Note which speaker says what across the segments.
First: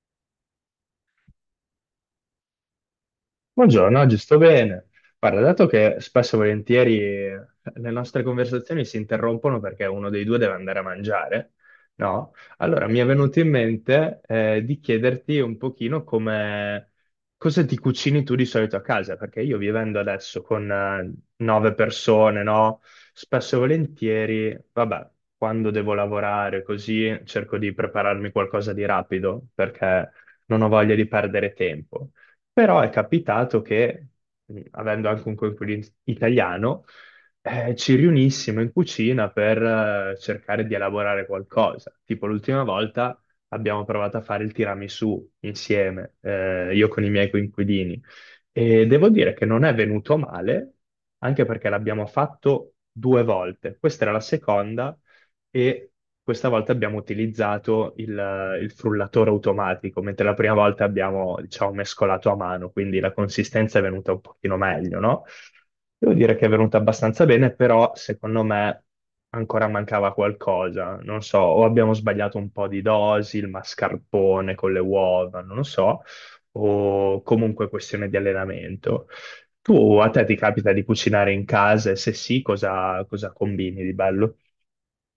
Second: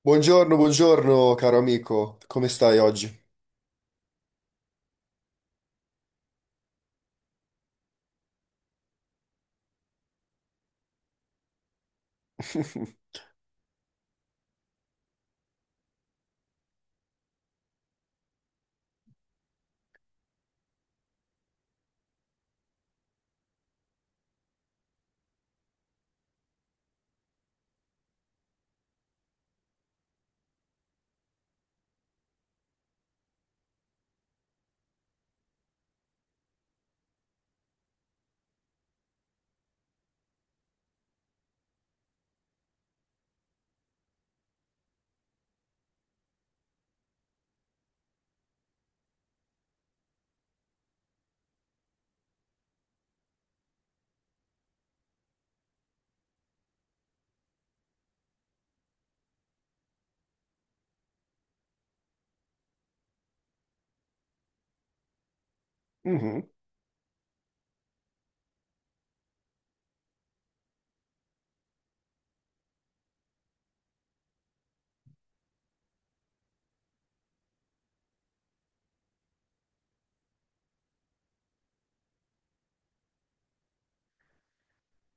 Speaker 1: Buongiorno, buongiorno caro amico, come stai oggi?
Speaker 2: Buongiorno, oggi sto bene. Guarda, dato che spesso e volentieri le nostre conversazioni si interrompono perché uno dei due deve andare a mangiare, no? Allora mi è venuto in mente di chiederti un pochino come cosa ti cucini tu di solito a casa, perché io vivendo adesso con nove persone, no? Spesso e volentieri, vabbè, quando devo lavorare così cerco di prepararmi qualcosa di rapido perché non ho voglia di perdere tempo. Però è capitato che, avendo anche un coinquilino italiano, ci riunissimo in cucina per cercare di elaborare qualcosa. Tipo l'ultima volta abbiamo provato a fare il tiramisù insieme, io con i miei coinquilini. E devo dire che non è venuto male, anche perché l'abbiamo fatto due volte. Questa era la seconda e questa volta abbiamo utilizzato il frullatore automatico, mentre la prima volta abbiamo, diciamo, mescolato a mano, quindi la consistenza è venuta un pochino meglio, no? Devo dire che è
Speaker 1: Mhm.
Speaker 2: venuta abbastanza bene, però secondo me ancora mancava qualcosa, non so, o abbiamo sbagliato un po' di dosi, il mascarpone con le uova, non lo so, o comunque questione di allenamento. Tu a te ti capita di cucinare in casa e se sì, cosa, cosa combini di bello?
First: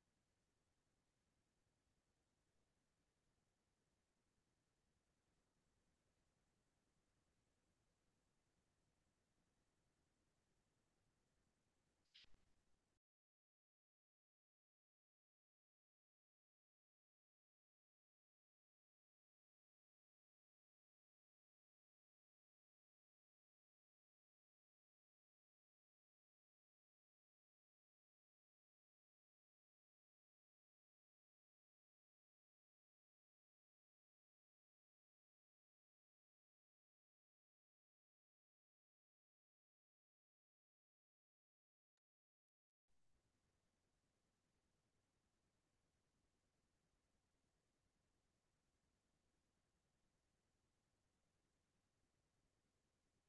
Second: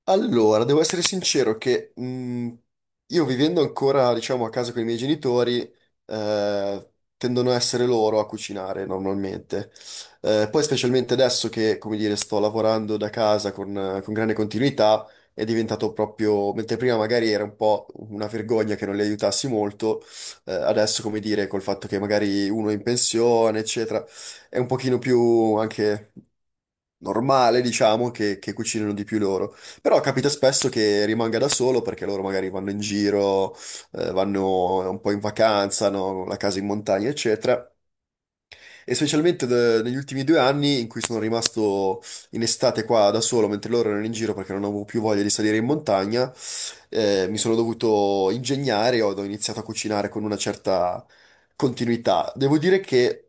Speaker 1: Allora, devo essere sincero che io vivendo ancora, diciamo, a casa con i miei genitori, eh, tendono a essere loro a cucinare normalmente. Poi specialmente adesso che, come dire, sto lavorando da casa con grande continuità, è diventato proprio, mentre prima magari era un po' una vergogna che non li aiutassi molto, adesso, come dire, col fatto che magari uno è in pensione, eccetera, è un pochino più anche normale, diciamo, che cucinano di più loro. Però capita spesso che rimanga da solo perché loro magari vanno in giro, vanno un po' in vacanza, hanno la casa in montagna, eccetera, e specialmente negli ultimi due anni in cui sono rimasto in estate qua da solo mentre loro erano in giro perché non avevo più voglia di salire in montagna, mi sono dovuto ingegnare, ho iniziato a cucinare con una certa continuità. Devo dire che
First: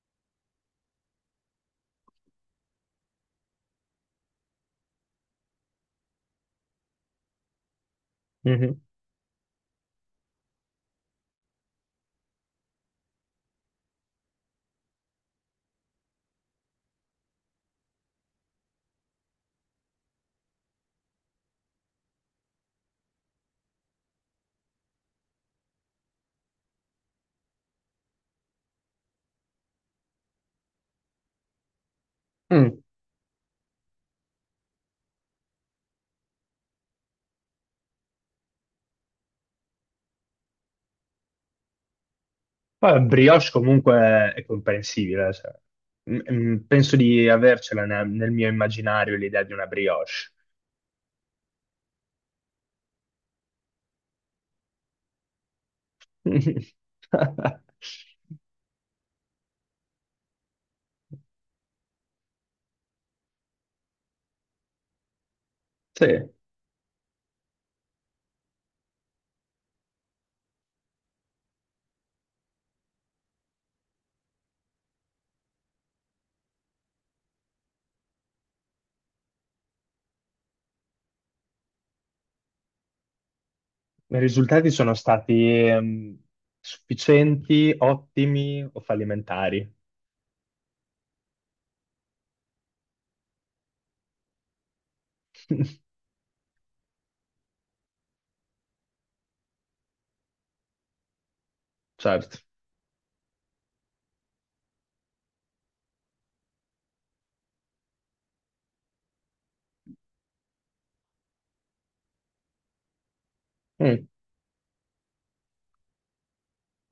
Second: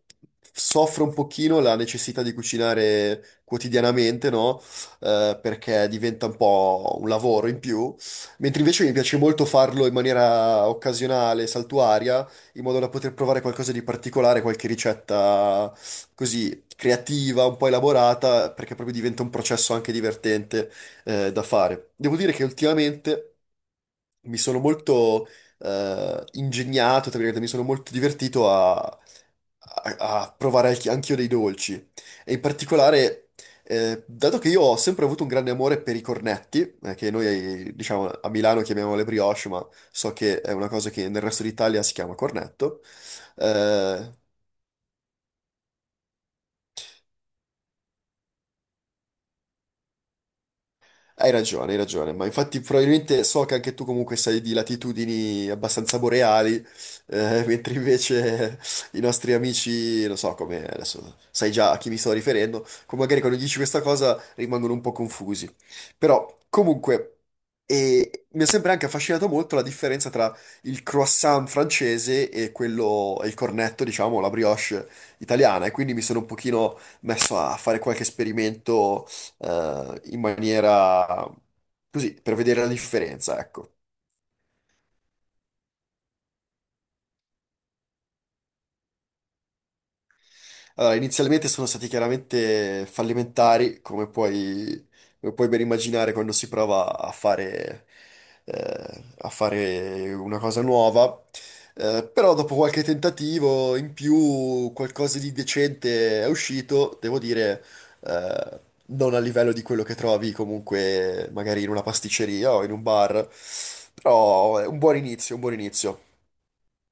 Speaker 1: soffro un pochino la necessità di cucinare quotidianamente, no? Perché diventa un po' un lavoro in più, mentre invece mi piace molto farlo in maniera occasionale, saltuaria, in modo da poter provare qualcosa di particolare, qualche ricetta così creativa, un po' elaborata, perché proprio diventa un processo anche divertente da fare. Devo dire che ultimamente mi sono molto ingegnato, tra virgolette, mi sono molto divertito a, a provare anch'io dei dolci. E in
Speaker 2: Mm.
Speaker 1: particolare, dato che io ho sempre avuto un grande amore per i cornetti, che noi diciamo a Milano chiamiamo le brioche, ma so che è una cosa che nel resto d'Italia si chiama cornetto.
Speaker 2: Poi brioche
Speaker 1: eh,
Speaker 2: comunque è comprensibile, cioè, penso di avercela nel mio immaginario l'idea di una brioche.
Speaker 1: Hai ragione, ma infatti probabilmente so che anche tu comunque sei di latitudini abbastanza boreali, mentre invece i nostri amici, non so come, adesso sai già a chi mi sto riferendo, come magari quando dici questa cosa rimangono un po' confusi.
Speaker 2: Sì, i
Speaker 1: Però comunque e mi è sempre anche affascinato molto la differenza tra il croissant francese e quello, e il cornetto, diciamo, la brioche italiana, e quindi mi sono un pochino messo a fare qualche esperimento in maniera così, per vedere la differenza, ecco.
Speaker 2: risultati sono stati ehm, sufficienti, ottimi o fallimentari?
Speaker 1: Allora, inizialmente sono stati chiaramente fallimentari, come puoi ben immaginare quando si prova a fare, a fare una cosa nuova. Però
Speaker 2: Certo.
Speaker 1: dopo qualche tentativo in più, qualcosa di decente è uscito, devo dire, eh, non a livello di quello che trovi comunque magari in una pasticceria o in un bar,
Speaker 2: Mm.
Speaker 1: però è un buon inizio, un buon inizio.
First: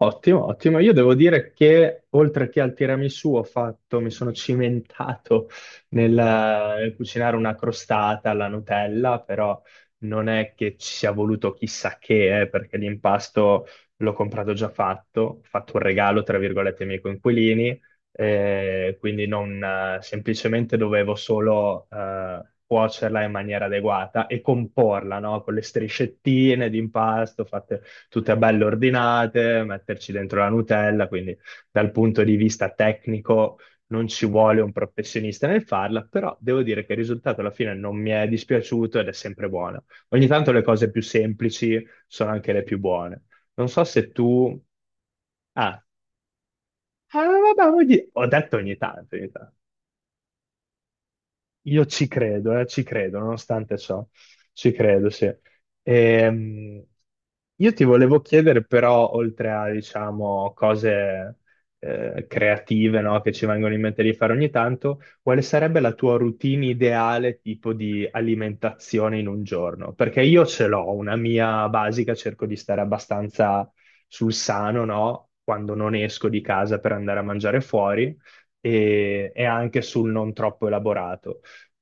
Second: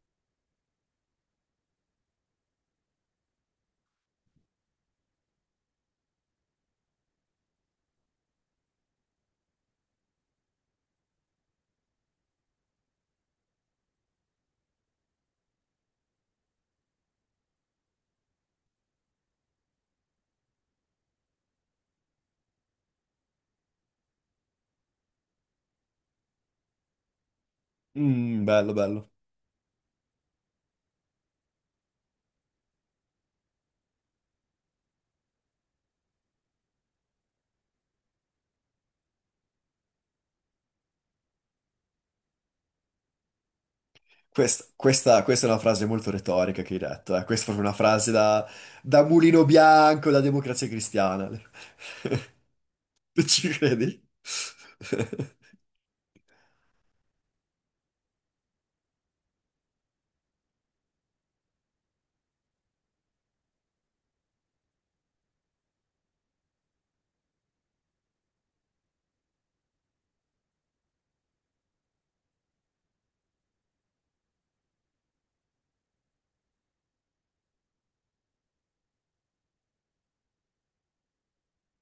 Speaker 2: Ottimo, ottimo. Io devo dire che oltre che al tiramisù ho fatto, mi sono cimentato nel cucinare una crostata alla Nutella, però non è che ci sia voluto chissà che, perché l'impasto l'ho comprato già fatto, ho fatto un regalo, tra virgolette, ai miei coinquilini, quindi non, semplicemente dovevo solo cuocerla in maniera adeguata e comporla, no? Con le striscettine di impasto fatte tutte
Speaker 1: Mm,
Speaker 2: belle
Speaker 1: bello, bello.
Speaker 2: ordinate, metterci dentro la Nutella, quindi dal punto di vista tecnico non ci vuole un professionista nel farla, però devo dire che il risultato alla fine non mi è dispiaciuto ed è sempre buona. Ogni tanto le cose più semplici sono anche le più buone. Non so se tu...
Speaker 1: Questa è una
Speaker 2: Ah,
Speaker 1: frase molto retorica che hai detto,
Speaker 2: eh,
Speaker 1: eh. Questa è proprio
Speaker 2: vabbè,
Speaker 1: una frase
Speaker 2: ho
Speaker 1: da,
Speaker 2: detto ogni
Speaker 1: da
Speaker 2: tanto, ogni
Speaker 1: Mulino
Speaker 2: tanto.
Speaker 1: Bianco, da Democrazia Cristiana.
Speaker 2: Io ci credo,
Speaker 1: Tu ci
Speaker 2: nonostante
Speaker 1: credi?
Speaker 2: ciò, ci credo, sì. Ehm, io ti volevo chiedere però, oltre a, diciamo, cose creative, no, che ci vengono in mente di fare ogni tanto, quale sarebbe la tua routine ideale tipo di alimentazione in un giorno? Perché io ce l'ho, una mia basica, cerco di stare abbastanza sul sano, no? Quando non esco di casa per andare a mangiare fuori e anche sul non troppo elaborato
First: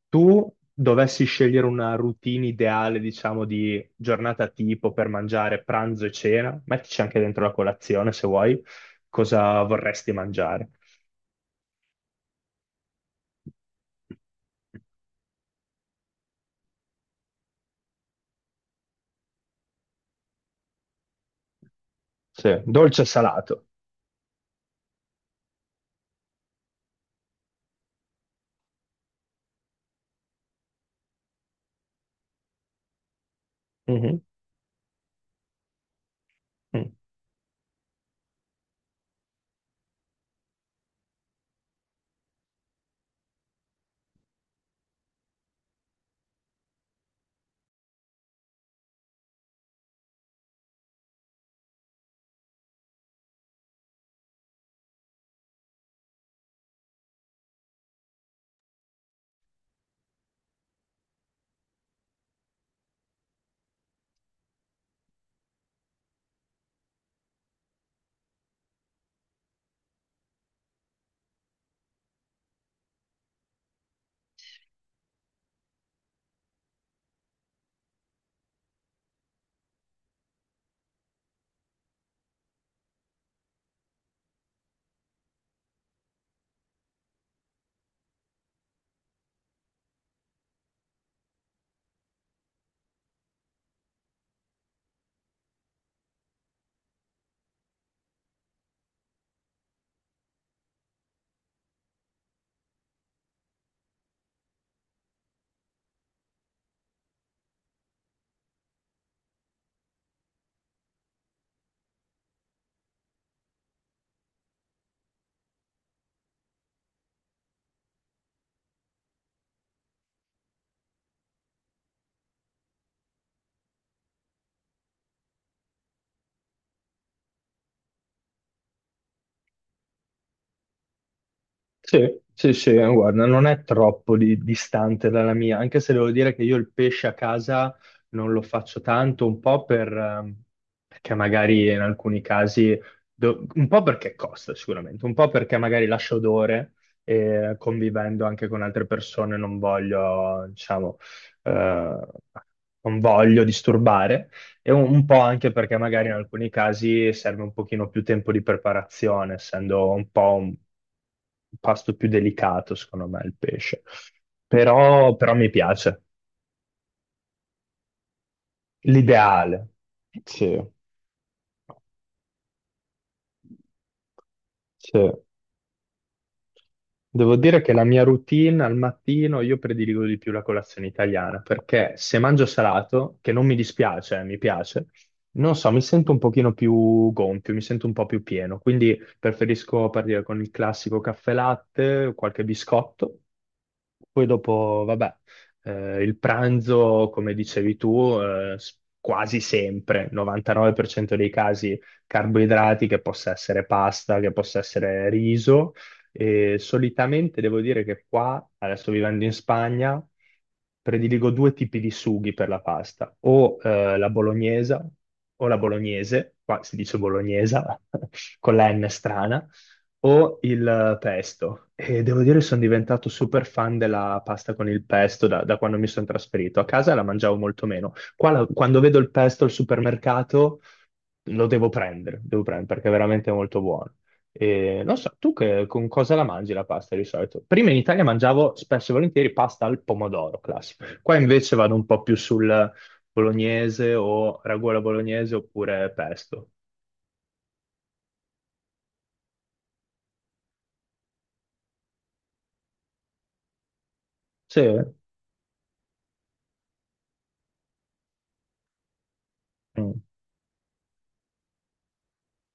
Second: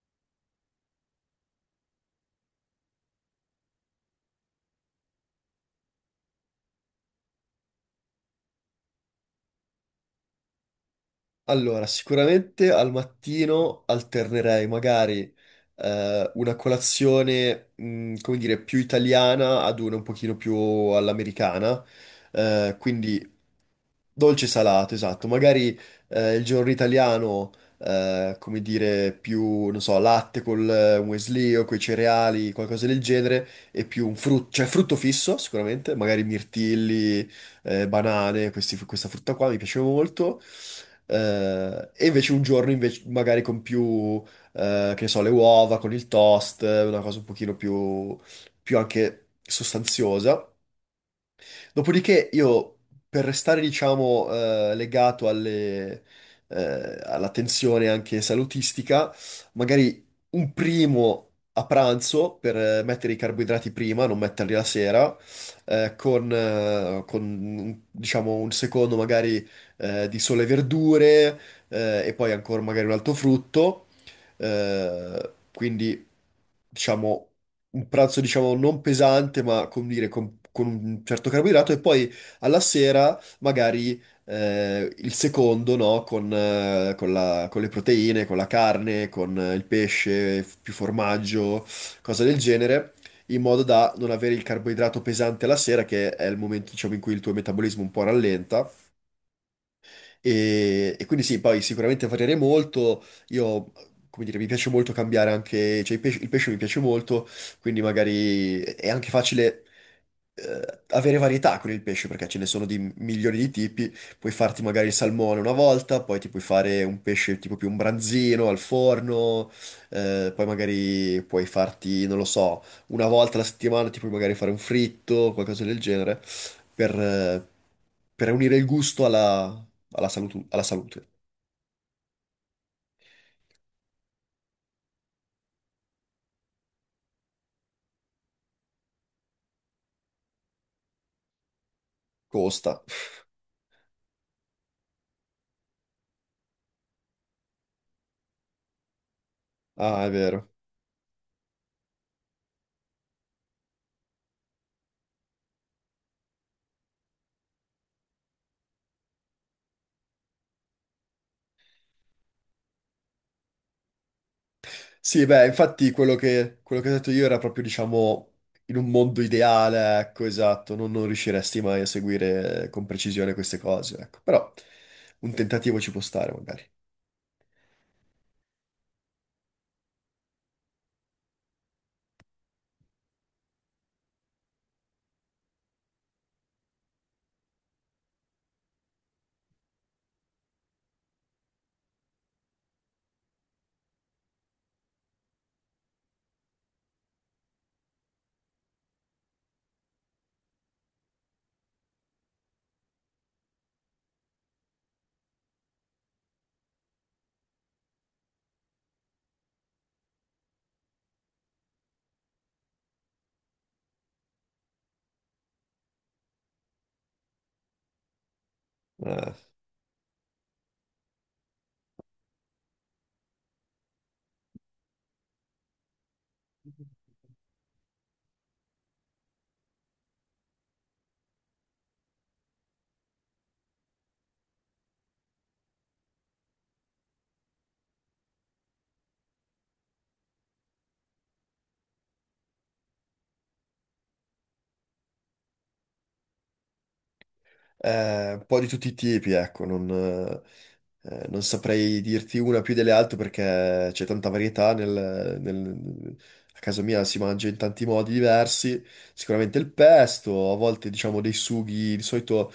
Speaker 2: tu dovessi scegliere una routine ideale, diciamo, di giornata tipo per mangiare pranzo e cena, mettici anche dentro la colazione se vuoi, cosa vorresti mangiare?
Speaker 1: Allora, sicuramente al mattino alternerei magari una colazione, come dire, più italiana ad una un pochino più all'americana,
Speaker 2: Sì, dolce e
Speaker 1: quindi
Speaker 2: salato.
Speaker 1: dolce salato, esatto. Magari il giorno italiano, come dire, più, non so, latte col muesli o coi cereali, qualcosa del genere, e più un
Speaker 2: Mhm.
Speaker 1: frutto, cioè frutto fisso sicuramente, magari
Speaker 2: Mm.
Speaker 1: mirtilli, banane, questa frutta qua mi piace molto. E invece un giorno invece magari con più, che ne so, le uova, con il toast, una cosa un pochino più anche sostanziosa. Dopodiché io, per restare, diciamo, legato alle, alla tensione anche salutistica, magari un primo a pranzo per mettere i carboidrati prima, non metterli la sera, con, diciamo, un secondo magari di sole e verdure, e poi ancora magari un altro frutto. Quindi diciamo, un pranzo, diciamo, non pesante, ma come dire, con un certo carboidrato, e poi alla sera magari il secondo, no? Con, con le proteine, con la carne, con il pesce, più formaggio, cose del genere. In modo da non avere il carboidrato pesante alla sera, che è il momento, diciamo, in cui il tuo metabolismo un po' rallenta. E quindi sì, poi sicuramente variare molto. Io, come dire, mi piace molto cambiare anche, cioè il pesce mi piace molto, quindi magari è anche facile avere varietà con il pesce perché ce ne sono di milioni di tipi. Puoi farti magari il salmone una volta, poi ti puoi fare un pesce tipo più un branzino al forno, poi magari puoi farti, non lo so, una volta alla settimana ti puoi magari fare un fritto, qualcosa del genere, per... eh, per unire il gusto alla, alla salute.
Speaker 2: Sì, sì, sì, guarda, non è troppo distante dalla mia, anche se devo dire che io il pesce a casa non lo faccio tanto, un po' per, perché magari in alcuni casi,
Speaker 1: Costa.
Speaker 2: un po' perché costa sicuramente, un po' perché magari lascia odore e convivendo anche con altre persone non
Speaker 1: Ah, è
Speaker 2: voglio,
Speaker 1: vero.
Speaker 2: diciamo, eh, non voglio disturbare. E un po' anche perché magari in alcuni casi serve un pochino più tempo di preparazione, essendo un po' un pasto più delicato, secondo me, il pesce. Però,
Speaker 1: Sì,
Speaker 2: però
Speaker 1: beh,
Speaker 2: mi
Speaker 1: infatti
Speaker 2: piace.
Speaker 1: quello quello che ho detto io era proprio, diciamo, in un mondo
Speaker 2: L'ideale.
Speaker 1: ideale, ecco,
Speaker 2: Sì,
Speaker 1: esatto, non, non riusciresti mai a seguire con precisione queste cose, ecco. Però
Speaker 2: sì.
Speaker 1: un tentativo ci può stare, magari.
Speaker 2: Devo dire che la mia routine al mattino io prediligo di più la colazione italiana perché se mangio salato, che non mi dispiace, mi piace, non so, mi sento un pochino più gonfio, mi sento un po' più pieno, quindi preferisco partire con il classico caffè latte, qualche biscotto. Poi dopo, vabbè, il pranzo, come dicevi tu, quasi sempre, 99% dei casi, carboidrati, che possa essere pasta, che possa essere riso, e solitamente devo dire che qua, adesso vivendo in Spagna, prediligo due tipi di sughi per la pasta, o la bolognesa o la bolognese, qua si dice bolognesa con la N
Speaker 1: Eh.
Speaker 2: strana, o il pesto. E devo dire sono diventato super fan della pasta con il pesto da quando mi sono trasferito. A casa la mangiavo molto meno. Qua quando vedo il pesto al supermercato lo devo prendere perché è veramente molto buono. E non so, tu con cosa la mangi la pasta di solito? Prima in Italia mangiavo spesso e volentieri pasta al pomodoro, classico. Qua invece vado un po' più sul bolognese o ragù alla bolognese oppure pesto.
Speaker 1: Un po' di tutti i tipi, ecco, non, non saprei dirti una più delle altre perché c'è tanta
Speaker 2: Sì,
Speaker 1: varietà nel, a casa mia si mangia in tanti modi diversi, sicuramente il
Speaker 2: mm,
Speaker 1: pesto, a volte diciamo dei sughi, di solito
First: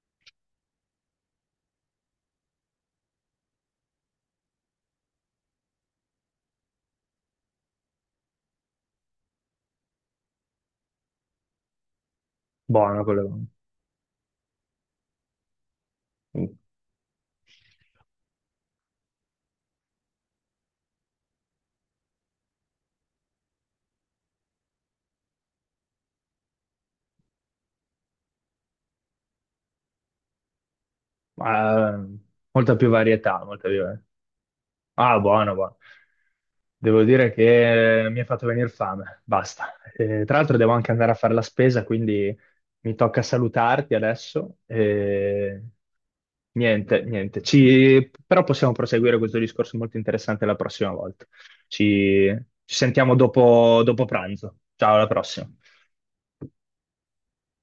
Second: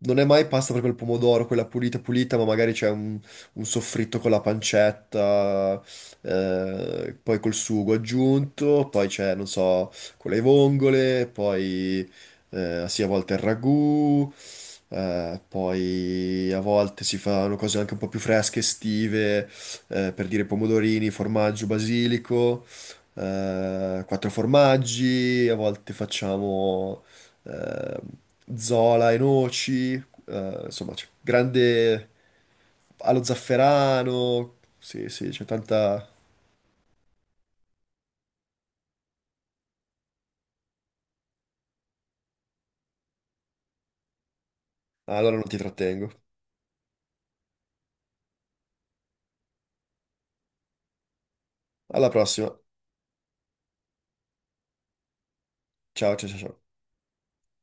Speaker 1: non è mai pasta proprio al pomodoro, quella pulita pulita, ma magari c'è un soffritto con la pancetta, poi col sugo aggiunto, poi c'è, non so, con le vongole, poi sì,
Speaker 2: buono
Speaker 1: a volte il
Speaker 2: quello.
Speaker 1: ragù.
Speaker 2: Mm.
Speaker 1: Poi a volte si fanno cose anche un po' più fresche, estive, per dire pomodorini, formaggio, basilico, quattro formaggi, a volte facciamo eh, zola e noci, insomma, c'è
Speaker 2: Ah,
Speaker 1: grande
Speaker 2: molta più
Speaker 1: allo
Speaker 2: varietà, molta più.
Speaker 1: zafferano, sì,
Speaker 2: Ah,
Speaker 1: sì, c'è
Speaker 2: buono, buono.
Speaker 1: tanta...
Speaker 2: Devo dire che mi ha fatto venire fame, basta. Tra l'altro devo anche andare a fare la spesa, quindi mi tocca salutarti adesso.
Speaker 1: Ah, allora non ti trattengo.
Speaker 2: Niente, niente. Però possiamo proseguire questo discorso molto interessante la prossima volta.
Speaker 1: Alla
Speaker 2: Ci,
Speaker 1: prossima.
Speaker 2: ci sentiamo dopo pranzo. Ciao, alla prossima.
Speaker 1: Ciao, ciao, ciao. Ciao.